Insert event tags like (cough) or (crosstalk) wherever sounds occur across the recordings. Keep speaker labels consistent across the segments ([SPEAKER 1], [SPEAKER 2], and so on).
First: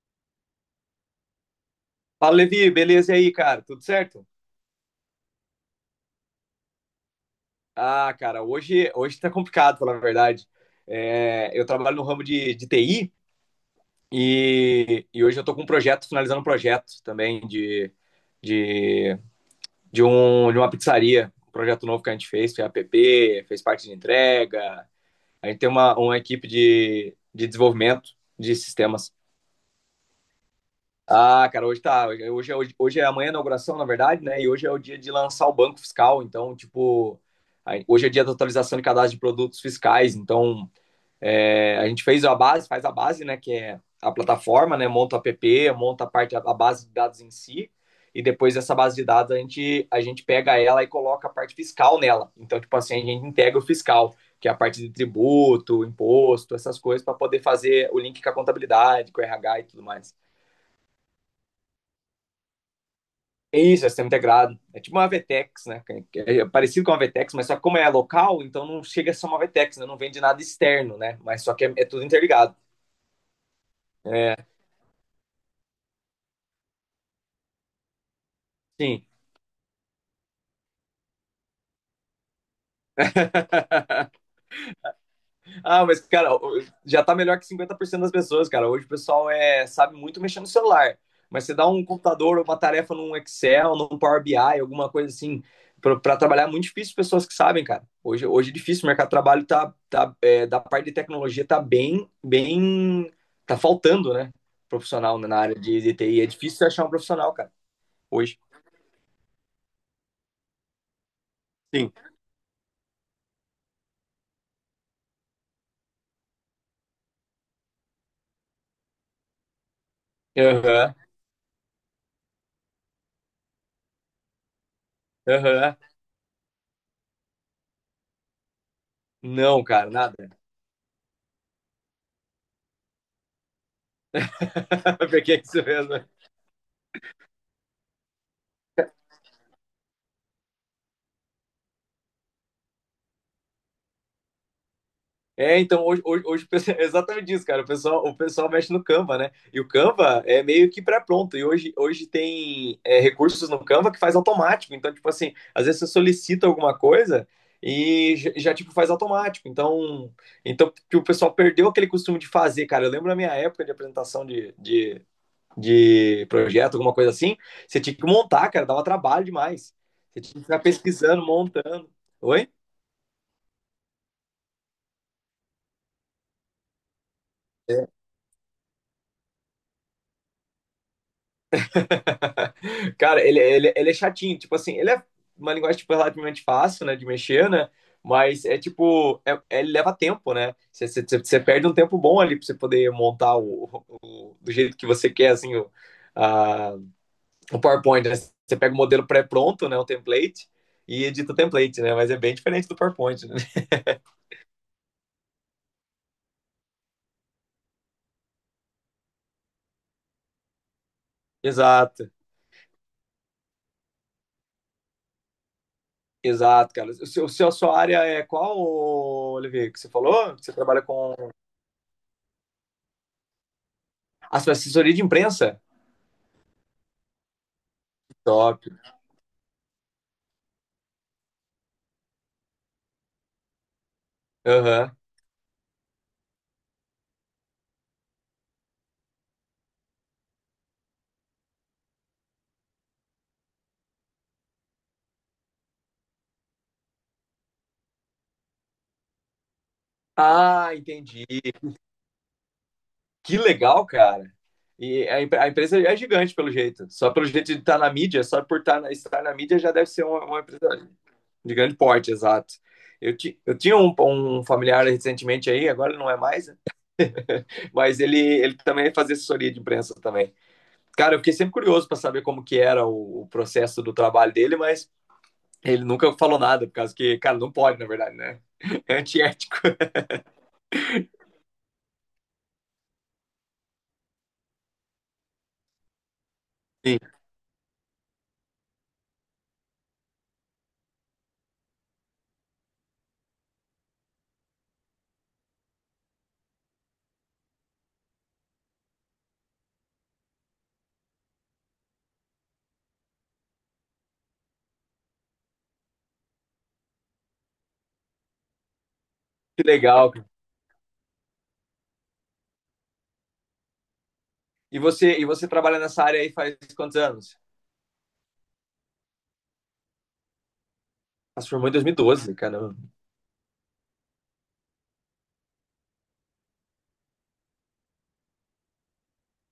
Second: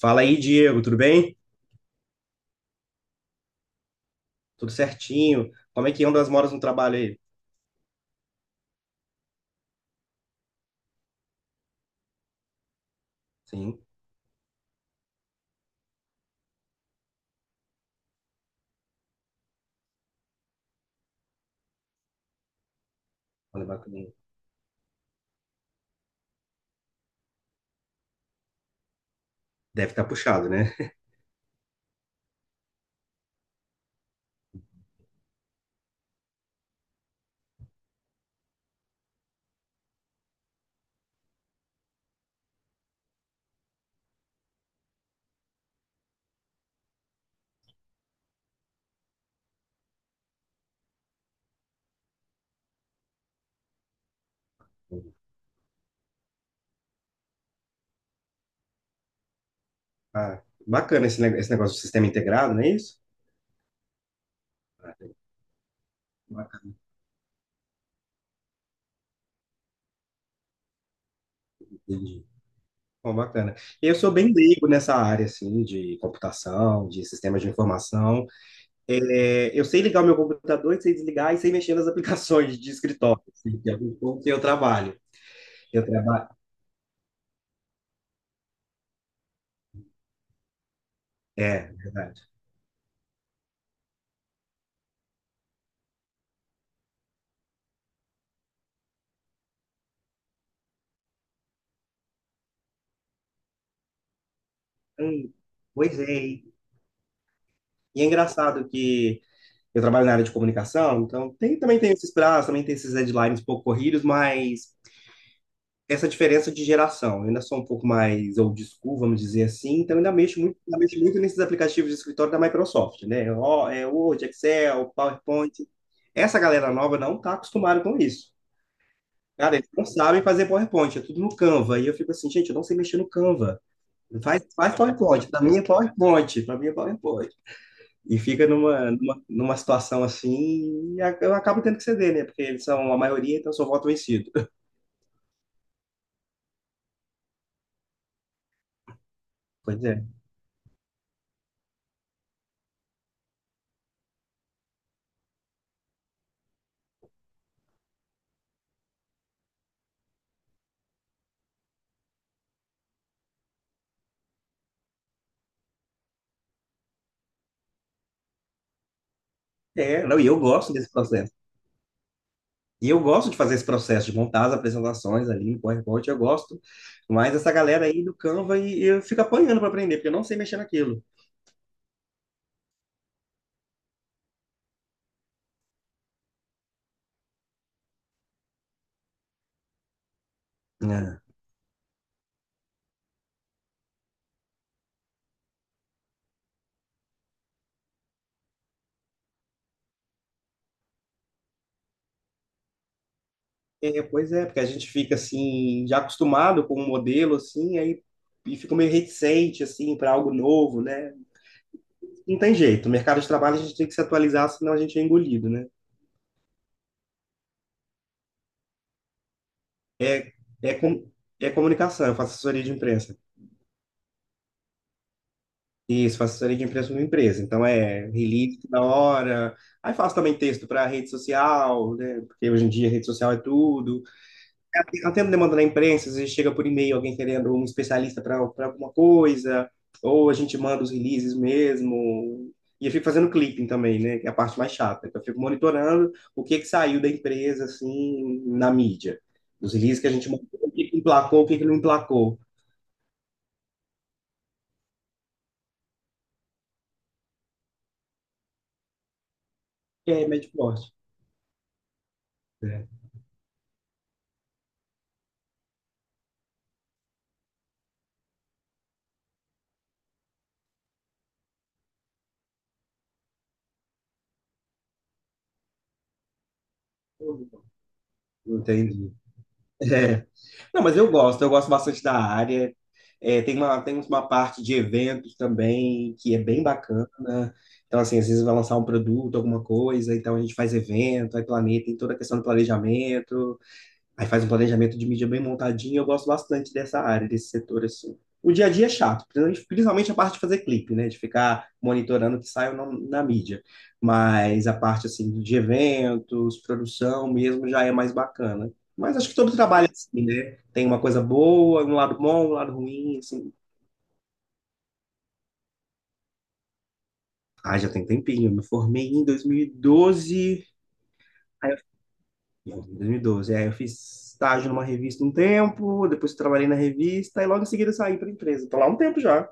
[SPEAKER 1] Fala aí, Diego, tudo bem?
[SPEAKER 2] Fala, Levi, beleza e aí, cara? Tudo certo?
[SPEAKER 1] Tudo certinho? Como é que andam as moras no trabalho aí?
[SPEAKER 2] Ah, cara, hoje, hoje tá complicado, falar a verdade. É, eu trabalho no ramo de TI
[SPEAKER 1] Sim,
[SPEAKER 2] e hoje eu tô com um projeto, finalizando um projeto também de, de uma pizzaria. Um projeto novo que a gente fez app, fez
[SPEAKER 1] olha,
[SPEAKER 2] parte de
[SPEAKER 1] bacana.
[SPEAKER 2] entrega. A gente tem uma equipe de desenvolvimento de sistemas.
[SPEAKER 1] Deve estar puxado, né?
[SPEAKER 2] Ah, cara, hoje tá. Hoje é amanhã a inauguração, na verdade, né? E hoje é o dia de lançar o banco fiscal. Então, tipo, hoje é dia da atualização de cadastro de produtos fiscais. Então, é, a gente fez a base, faz a base, né? Que é a plataforma, né? Monta o app, monta a parte, a base de dados em si. E depois dessa base de dados, a gente pega ela e coloca a parte fiscal nela. Então, tipo assim, a gente integra o fiscal, que é a parte de
[SPEAKER 1] (laughs)
[SPEAKER 2] tributo, imposto, essas coisas, para poder fazer o link com a contabilidade, com o RH e tudo mais.
[SPEAKER 1] Ah, bacana esse negócio do sistema integrado, não é isso?
[SPEAKER 2] Isso, é sistema integrado. É tipo uma
[SPEAKER 1] Ah,
[SPEAKER 2] VTEX, né? É
[SPEAKER 1] bacana,
[SPEAKER 2] parecido com uma VTEX, mas só que como é local, então não chega a ser uma VTEX, né? Não vende nada externo, né? Mas só que é tudo
[SPEAKER 1] entendi.
[SPEAKER 2] interligado.
[SPEAKER 1] Bom, bacana. Eu sou bem
[SPEAKER 2] É,
[SPEAKER 1] leigo nessa área, assim, de computação, de sistemas de informação.
[SPEAKER 2] sim.
[SPEAKER 1] É, eu sei ligar o meu computador e sei desligar e sei mexer nas (laughs) aplicações de escritório, assim, que é um
[SPEAKER 2] (laughs)
[SPEAKER 1] pouco que eu trabalho. Eu
[SPEAKER 2] Ah, mas,
[SPEAKER 1] trabalho...
[SPEAKER 2] cara, já tá melhor que 50% das pessoas, cara. Hoje o pessoal é, sabe muito mexer no celular. Mas você dá
[SPEAKER 1] É,
[SPEAKER 2] um
[SPEAKER 1] verdade.
[SPEAKER 2] computador ou uma tarefa num Excel, num Power BI, alguma coisa assim, pra trabalhar, é muito difícil pessoas que sabem, cara. Hoje é difícil, o mercado de trabalho tá, da parte de tecnologia tá bem, tá faltando, né? Profissional
[SPEAKER 1] Hum,
[SPEAKER 2] na área de
[SPEAKER 1] pois
[SPEAKER 2] TI. É
[SPEAKER 1] é.
[SPEAKER 2] difícil você achar um profissional, cara,
[SPEAKER 1] E é
[SPEAKER 2] hoje.
[SPEAKER 1] engraçado que... Eu trabalho na área de comunicação, então tem, também tem
[SPEAKER 2] Sim.
[SPEAKER 1] esses prazos, também tem esses deadlines um pouco corridos, mas essa diferença de geração, eu ainda sou um pouco mais old school, vamos dizer assim, então ainda
[SPEAKER 2] Aham,
[SPEAKER 1] mexo muito nesses aplicativos de escritório da Microsoft, né? Ó, é Word, Excel, PowerPoint.
[SPEAKER 2] aham.
[SPEAKER 1] Essa galera nova não está acostumada com isso. Cara,
[SPEAKER 2] Não,
[SPEAKER 1] eles não
[SPEAKER 2] cara,
[SPEAKER 1] sabem
[SPEAKER 2] nada.
[SPEAKER 1] fazer PowerPoint, é tudo no Canva. E eu fico assim, gente, eu não sei mexer no Canva. Faz
[SPEAKER 2] (laughs) Por
[SPEAKER 1] PowerPoint,
[SPEAKER 2] que
[SPEAKER 1] para
[SPEAKER 2] que
[SPEAKER 1] mim é
[SPEAKER 2] você fez? Né?
[SPEAKER 1] PowerPoint, para mim é PowerPoint. E fica numa situação assim, e eu acabo tendo que ceder, né? Porque eles são a maioria, então eu sou voto vencido. (laughs)
[SPEAKER 2] É, então hoje o pessoal- (laughs) é exatamente isso, cara. O pessoal mexe no Canva, né? E o
[SPEAKER 1] Pois é.
[SPEAKER 2] Canva é meio que pré-pronto. E hoje tem é, recursos no Canva que faz automático. Então, tipo assim, às vezes você solicita alguma coisa e já, tipo faz automático. Então, então tipo, o pessoal perdeu aquele costume de fazer, cara. Eu lembro na minha época de apresentação de projeto, alguma coisa assim, você tinha que montar, cara. Dava trabalho demais.
[SPEAKER 1] É, não,
[SPEAKER 2] Você
[SPEAKER 1] e
[SPEAKER 2] tinha
[SPEAKER 1] eu
[SPEAKER 2] que ficar
[SPEAKER 1] gosto desse
[SPEAKER 2] pesquisando,
[SPEAKER 1] processo.
[SPEAKER 2] montando. Oi?
[SPEAKER 1] E eu gosto de fazer esse processo, de montar as apresentações ali em PowerPoint, eu gosto. Mas essa galera aí do Canva, e eu fico apanhando para aprender, porque eu não sei mexer naquilo.
[SPEAKER 2] (laughs) Cara, ele é chatinho, tipo assim, ele é uma linguagem tipo, relativamente fácil, né, de mexer, né? Mas é tipo, ele leva tempo, né? Você você- você-
[SPEAKER 1] Ah.
[SPEAKER 2] você perde um tempo bom ali pra você poder montar do jeito que você quer, assim, a- o PowerPoint, né? Você pega o modelo pré-pronto, né, o template, e edita o template, né? Mas é bem diferente do PowerPoint, né? (laughs)
[SPEAKER 1] É, pois é, porque a gente fica assim, já acostumado com um modelo assim, aí e fica meio reticente assim para algo novo, né?
[SPEAKER 2] Exato,
[SPEAKER 1] Não tem jeito, o mercado de trabalho a gente tem que se atualizar, senão a gente é engolido, né?
[SPEAKER 2] exato, cara. A sua área é qual, Olivier, que você
[SPEAKER 1] É,
[SPEAKER 2] falou? Que você
[SPEAKER 1] é,
[SPEAKER 2] trabalha
[SPEAKER 1] com,
[SPEAKER 2] com
[SPEAKER 1] é comunicação, eu faço assessoria de imprensa.
[SPEAKER 2] a sua assessoria de imprensa?
[SPEAKER 1] Isso, faço assessoria de imprensa numa empresa. Então é release
[SPEAKER 2] Top.
[SPEAKER 1] na hora. Aí faço também texto para rede social, né? Porque hoje em dia rede social é tudo.
[SPEAKER 2] Aham.
[SPEAKER 1] Eu atendo demanda na imprensa, às vezes chega por e-mail alguém querendo um especialista para alguma coisa, ou a gente manda os releases mesmo. E eu fico fazendo clipping também, né? Que é a parte mais chata. Que eu fico monitorando o que que saiu da empresa, assim, na mídia. Os releases que a gente mandou, o
[SPEAKER 2] Ah,
[SPEAKER 1] que que
[SPEAKER 2] entendi.
[SPEAKER 1] emplacou, o que que não emplacou.
[SPEAKER 2] Que legal, cara. A empresa é gigante, pelo jeito. Só pelo jeito de estar na mídia, só por estar na mídia já deve ser uma,
[SPEAKER 1] É,
[SPEAKER 2] uma
[SPEAKER 1] médio
[SPEAKER 2] empresa
[SPEAKER 1] porte.
[SPEAKER 2] de grande porte, exato.
[SPEAKER 1] É.
[SPEAKER 2] Eu tinha um familiar recentemente aí, agora ele não é mais, né? (laughs) Mas ele também fazia assessoria de imprensa também. Cara, eu fiquei sempre curioso para saber como que era o processo do trabalho dele, mas ele nunca falou nada, por causa que, cara, não pode, na verdade, né? (laughs) É
[SPEAKER 1] Entendi.
[SPEAKER 2] antiético.
[SPEAKER 1] É. Não, mas eu gosto bastante da área. É, tem uma parte de eventos também que é bem
[SPEAKER 2] Sim.
[SPEAKER 1] bacana. Então, assim, às vezes vai lançar um produto, alguma coisa, então a gente faz evento, aí planeja, tem toda a questão do planejamento. Aí faz um planejamento de mídia bem montadinho, eu gosto bastante dessa área, desse setor, assim. O dia a dia é chato, principalmente a parte de fazer clipe, né? De ficar monitorando o que sai na, na mídia. Mas a parte, assim, de eventos, produção mesmo, já é mais bacana. Mas acho que todo
[SPEAKER 2] Que
[SPEAKER 1] trabalho é
[SPEAKER 2] legal.
[SPEAKER 1] assim, né? Tem uma coisa boa, um lado bom, um lado ruim, assim.
[SPEAKER 2] E você trabalha nessa área aí faz quantos anos?
[SPEAKER 1] Ah, já tem tempinho, eu me formei em dois mil e doze.
[SPEAKER 2] Ela formou em 2012,
[SPEAKER 1] Em
[SPEAKER 2] caramba.
[SPEAKER 1] 2012. Aí eu fiz estágio numa revista um tempo, depois trabalhei na revista e logo em seguida saí para a empresa. Estou lá há um tempo já.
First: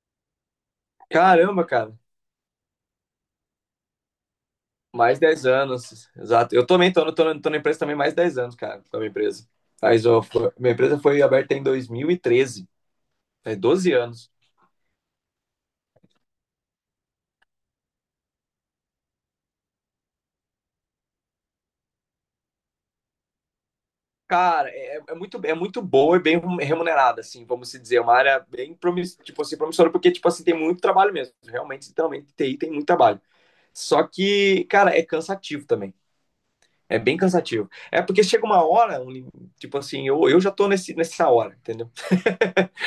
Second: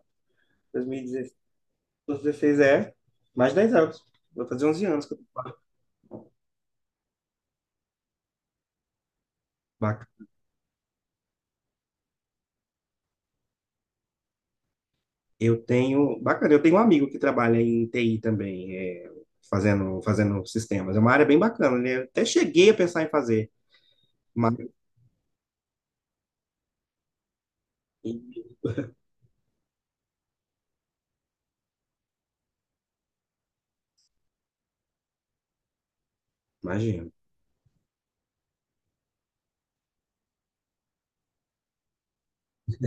[SPEAKER 2] Caramba, cara.
[SPEAKER 1] 2016, é mais de 10 anos. Vou fazer 11 anos.
[SPEAKER 2] Mais 10 anos, exato. Eu também tô na empresa também mais 10 anos, cara, com a minha empresa. Mas
[SPEAKER 1] Baca-
[SPEAKER 2] ó, minha empresa foi aberta em 2013, faz 12 anos.
[SPEAKER 1] Bacana, eu tenho um amigo que trabalha em TI também, é, fazendo sistemas. É uma área bem bacana, né? Eu até cheguei a pensar em fazer, mas
[SPEAKER 2] Cara, é muito, é muito boa e bem remunerada, assim, vamos se dizer. É uma área bem promissora, tipo assim, promissora, porque, tipo assim, tem muito trabalho mesmo. Realmente, literalmente, TI tem muito trabalho. Só que, cara, é cansativo também. É
[SPEAKER 1] imagino.
[SPEAKER 2] bem cansativo. É porque chega uma hora, tipo assim, eu já tô nessa hora, entendeu?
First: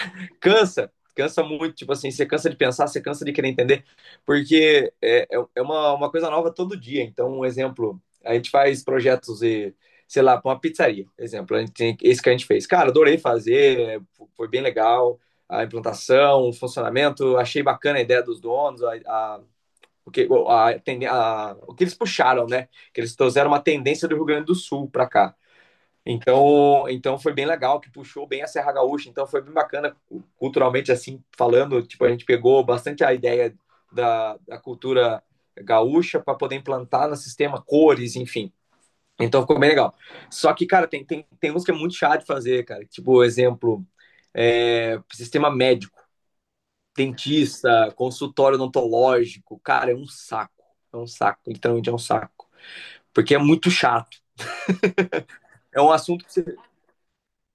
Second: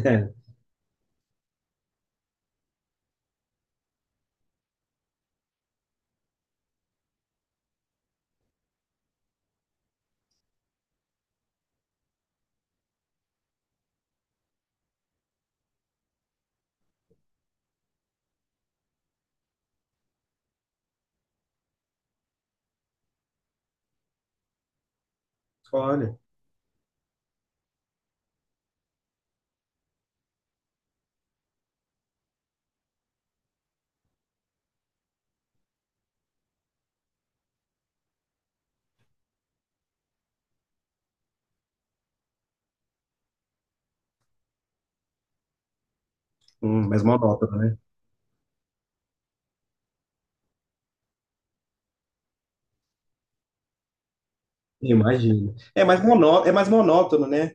[SPEAKER 1] É,
[SPEAKER 2] Cansa, cansa muito, tipo assim, você cansa de pensar, você cansa de querer entender, porque é uma coisa nova todo dia. Então, um exemplo, a gente faz projetos e, sei lá, para uma pizzaria, exemplo, a gente tem, esse que a gente fez. Cara, adorei fazer, é, foi bem legal a implantação, o funcionamento, achei bacana a ideia dos donos, o que, a, o que eles puxaram, né? Que eles trouxeram uma tendência do Rio Grande do Sul para cá.
[SPEAKER 1] olha,
[SPEAKER 2] Então, então foi bem legal, que puxou bem a Serra Gaúcha, então foi bem bacana culturalmente assim falando, tipo a gente pegou bastante a ideia da cultura gaúcha para poder implantar no sistema cores, enfim. Então ficou bem legal. Só que cara, tem uns que é muito chato de fazer, cara. Tipo, exemplo, é, sistema médico,
[SPEAKER 1] mais monótono, né?
[SPEAKER 2] dentista, consultório odontológico, cara, é um saco. É um saco, literalmente é um saco, porque é muito chato.
[SPEAKER 1] Imagino.
[SPEAKER 2] É
[SPEAKER 1] É
[SPEAKER 2] um
[SPEAKER 1] mais
[SPEAKER 2] assunto que
[SPEAKER 1] monó, é
[SPEAKER 2] você.
[SPEAKER 1] mais monótono, né?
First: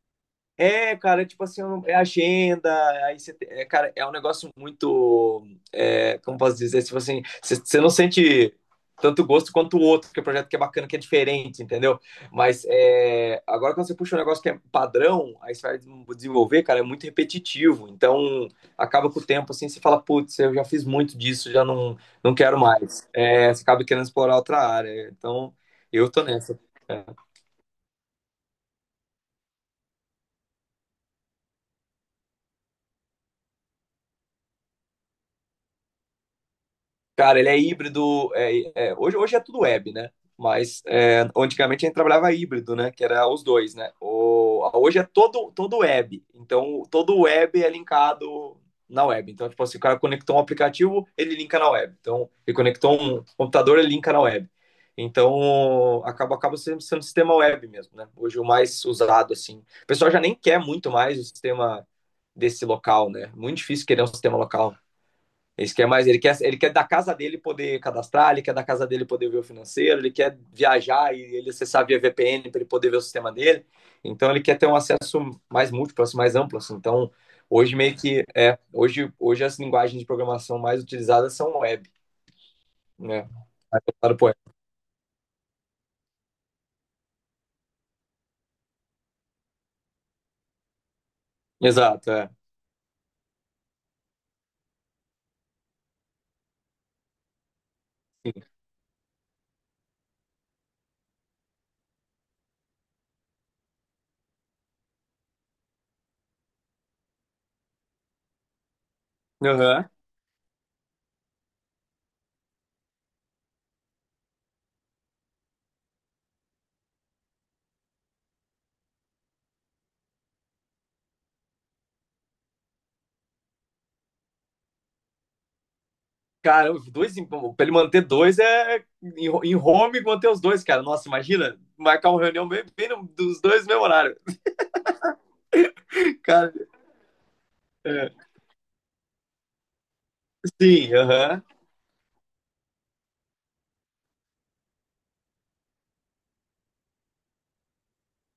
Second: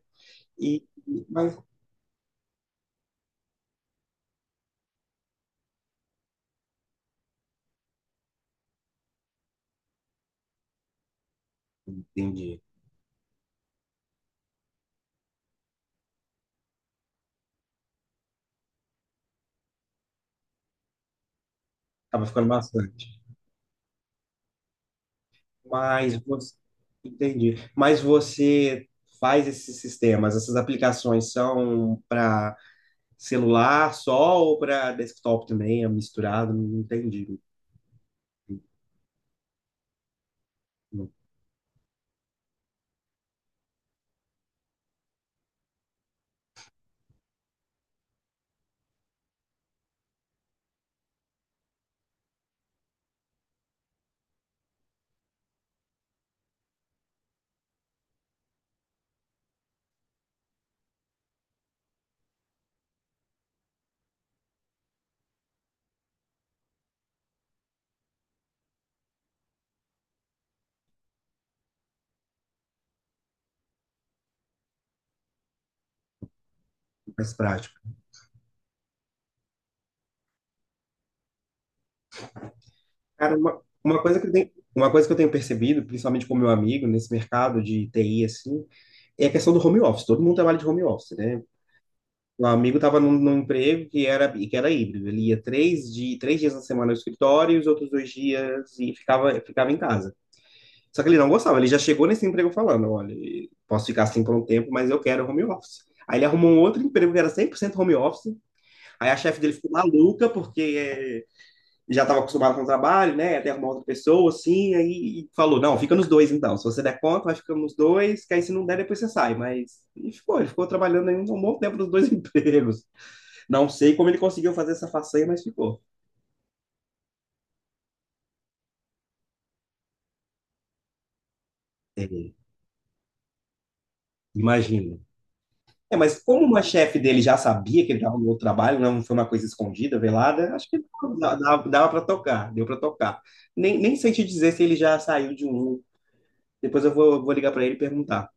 [SPEAKER 1] E,
[SPEAKER 2] É, cara, tipo
[SPEAKER 1] mas,
[SPEAKER 2] assim, eu não- é agenda, aí você, é, cara, é um negócio muito, é, como posso dizer, tipo assim, você não sente tanto gosto quanto o outro, porque o projeto que é bacana, que é diferente, entendeu?
[SPEAKER 1] entendi.
[SPEAKER 2] Mas é, agora quando você puxa um negócio que é padrão, aí você vai desenvolver, cara, é muito repetitivo, então acaba com o tempo, assim, você fala, putz, eu já fiz muito disso, já não,
[SPEAKER 1] Tava
[SPEAKER 2] não
[SPEAKER 1] ficando
[SPEAKER 2] quero mais.
[SPEAKER 1] bastante.
[SPEAKER 2] É, você acaba querendo explorar outra área, então eu
[SPEAKER 1] Mas
[SPEAKER 2] tô
[SPEAKER 1] você,
[SPEAKER 2] nessa. É.
[SPEAKER 1] Entendi. Mas você faz esses sistemas, essas aplicações são para celular só ou para desktop também? É misturado? Não entendi.
[SPEAKER 2] Cara, ele é híbrido. É, hoje é tudo web, né? Mas
[SPEAKER 1] Não,
[SPEAKER 2] é, antigamente a gente trabalhava híbrido, né? Que era os dois, né? Hoje é todo web. Então, todo web é linkado na web. Então, tipo assim, o cara conectou um aplicativo, ele linka na web. Então, ele conectou um computador, ele linka na web. Então, acaba sendo, sendo um sistema web mesmo, né? Hoje o mais usado, assim. O pessoal já nem quer muito mais o sistema desse local, né? Muito difícil querer um sistema local. Ele quer mais, ele quer da casa dele poder cadastrar, ele quer da casa dele poder ver o financeiro, ele quer viajar e ele acessar via VPN para ele poder ver o sistema dele. Então ele quer ter um acesso mais múltiplo, assim, mais amplo. Assim. Então
[SPEAKER 1] não
[SPEAKER 2] hoje
[SPEAKER 1] prático.
[SPEAKER 2] meio que é, hoje as linguagens de programação mais utilizadas são web, né?
[SPEAKER 1] Cara, uma coisa que eu tenho percebido, principalmente com meu amigo nesse mercado de TI assim, é a questão do home office. Todo mundo trabalha de home office, né?
[SPEAKER 2] Exato, é.
[SPEAKER 1] Um amigo estava num emprego que era híbrido. Ele ia três dias na semana no escritório e os outros dois dias e ficava em casa. Só que ele não gostava, ele já chegou nesse emprego falando, olha, posso ficar assim por um tempo, mas eu quero home office. Aí ele arrumou um outro emprego que era 100% home office. Aí a chefe dele ficou
[SPEAKER 2] Uhum.
[SPEAKER 1] maluca, porque já estava acostumado com o trabalho, né? Até arrumar outra pessoa, assim. Aí e falou: não, fica nos dois então. Se você der conta, vai ficando nos dois, que aí se não der, depois você sai. Mas. E ficou, ele ficou trabalhando aí um bom tempo nos dois (laughs) empregos. Não sei como ele conseguiu fazer essa façanha, mas ficou.
[SPEAKER 2] Cara, dois para ele manter dois é em home manter os dois, cara. Nossa, imagina marcar uma
[SPEAKER 1] Eh,
[SPEAKER 2] reunião bem no dos dois no mesmo horário.
[SPEAKER 1] Imagina. É, mas como
[SPEAKER 2] Cara,
[SPEAKER 1] uma chefe dele já sabia que ele estava
[SPEAKER 2] é.
[SPEAKER 1] no outro trabalho, não foi uma coisa escondida, velada, acho que
[SPEAKER 2] Sim,
[SPEAKER 1] dava,
[SPEAKER 2] aham. Uhum.
[SPEAKER 1] dava, dava para tocar, deu para tocar. Nem sei te dizer se ele já saiu de um. Depois eu vou ligar para ele e perguntar.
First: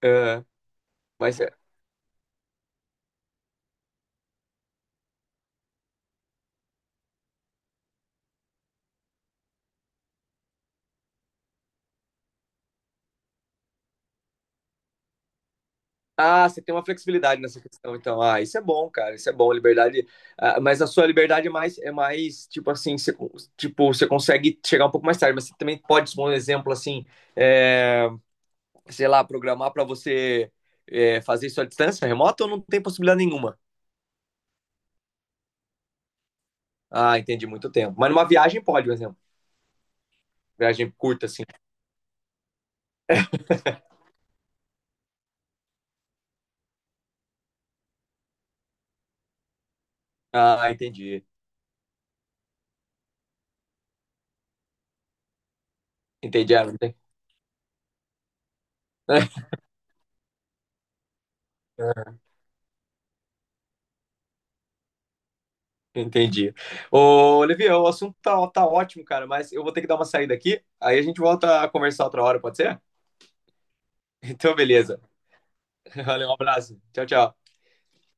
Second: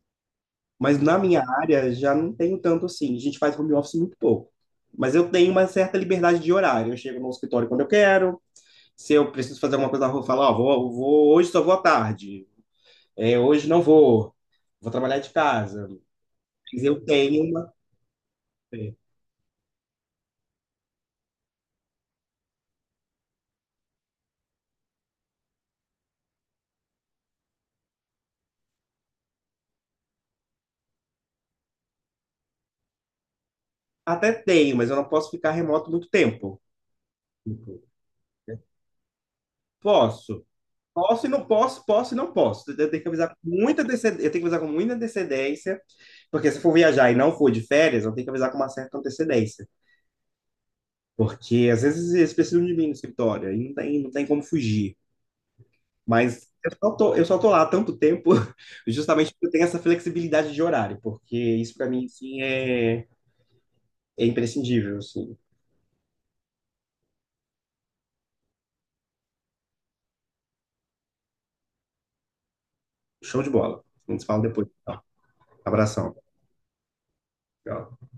[SPEAKER 2] É,
[SPEAKER 1] Mas na
[SPEAKER 2] mas
[SPEAKER 1] minha
[SPEAKER 2] é.
[SPEAKER 1] área já não tenho tanto assim. A gente faz home office muito pouco. Mas eu tenho uma certa liberdade de horário. Eu chego no escritório quando eu quero. Se eu preciso fazer alguma coisa na rua, eu falo, ó, hoje só vou à tarde. É, hoje não vou. Vou trabalhar de casa.
[SPEAKER 2] Ah, você tem
[SPEAKER 1] Mas
[SPEAKER 2] uma
[SPEAKER 1] eu
[SPEAKER 2] flexibilidade
[SPEAKER 1] tenho
[SPEAKER 2] nessa
[SPEAKER 1] uma.
[SPEAKER 2] questão, então. Ah, isso é bom, cara. Isso é bom, liberdade. Ah, mas a sua liberdade é mais tipo assim, tipo, você consegue chegar um pouco mais tarde, mas você também pode, por um exemplo, assim, é, sei lá, programar para você é, fazer isso à distância, remota, ou não tem possibilidade nenhuma?
[SPEAKER 1] Até tenho, mas eu não posso ficar remoto muito tempo.
[SPEAKER 2] Ah, entendi, muito
[SPEAKER 1] Tipo,
[SPEAKER 2] tempo. Mas numa viagem pode, por exemplo.
[SPEAKER 1] posso.
[SPEAKER 2] Viagem
[SPEAKER 1] Posso
[SPEAKER 2] curta,
[SPEAKER 1] e
[SPEAKER 2] assim.
[SPEAKER 1] não posso, posso e não posso. Eu tenho que avisar com muita antecedência, eu tenho que avisar com muita antecedência, porque se for viajar e não for de férias, eu tenho que avisar com uma certa antecedência,
[SPEAKER 2] Ah, entendi.
[SPEAKER 1] porque às vezes eles precisam de mim no escritório e não tem, não tem como fugir. Mas
[SPEAKER 2] Entendi, ah,
[SPEAKER 1] eu
[SPEAKER 2] não
[SPEAKER 1] só
[SPEAKER 2] tem.
[SPEAKER 1] tô, eu só tô lá há tanto tempo, (laughs) justamente porque eu
[SPEAKER 2] (laughs)
[SPEAKER 1] tenho essa flexibilidade de horário, porque isso para mim sim é, é imprescindível, assim.
[SPEAKER 2] Entendi. Ô, Olivia, o assunto tá ótimo, cara, mas eu vou ter que dar uma saída aqui, aí a gente volta a conversar outra hora, pode ser?
[SPEAKER 1] Show de bola. A gente se fala
[SPEAKER 2] Então,
[SPEAKER 1] depois.
[SPEAKER 2] beleza.
[SPEAKER 1] Tá?
[SPEAKER 2] (laughs)
[SPEAKER 1] Abração.
[SPEAKER 2] Valeu, um abraço. Tchau, tchau.
[SPEAKER 1] Tchau.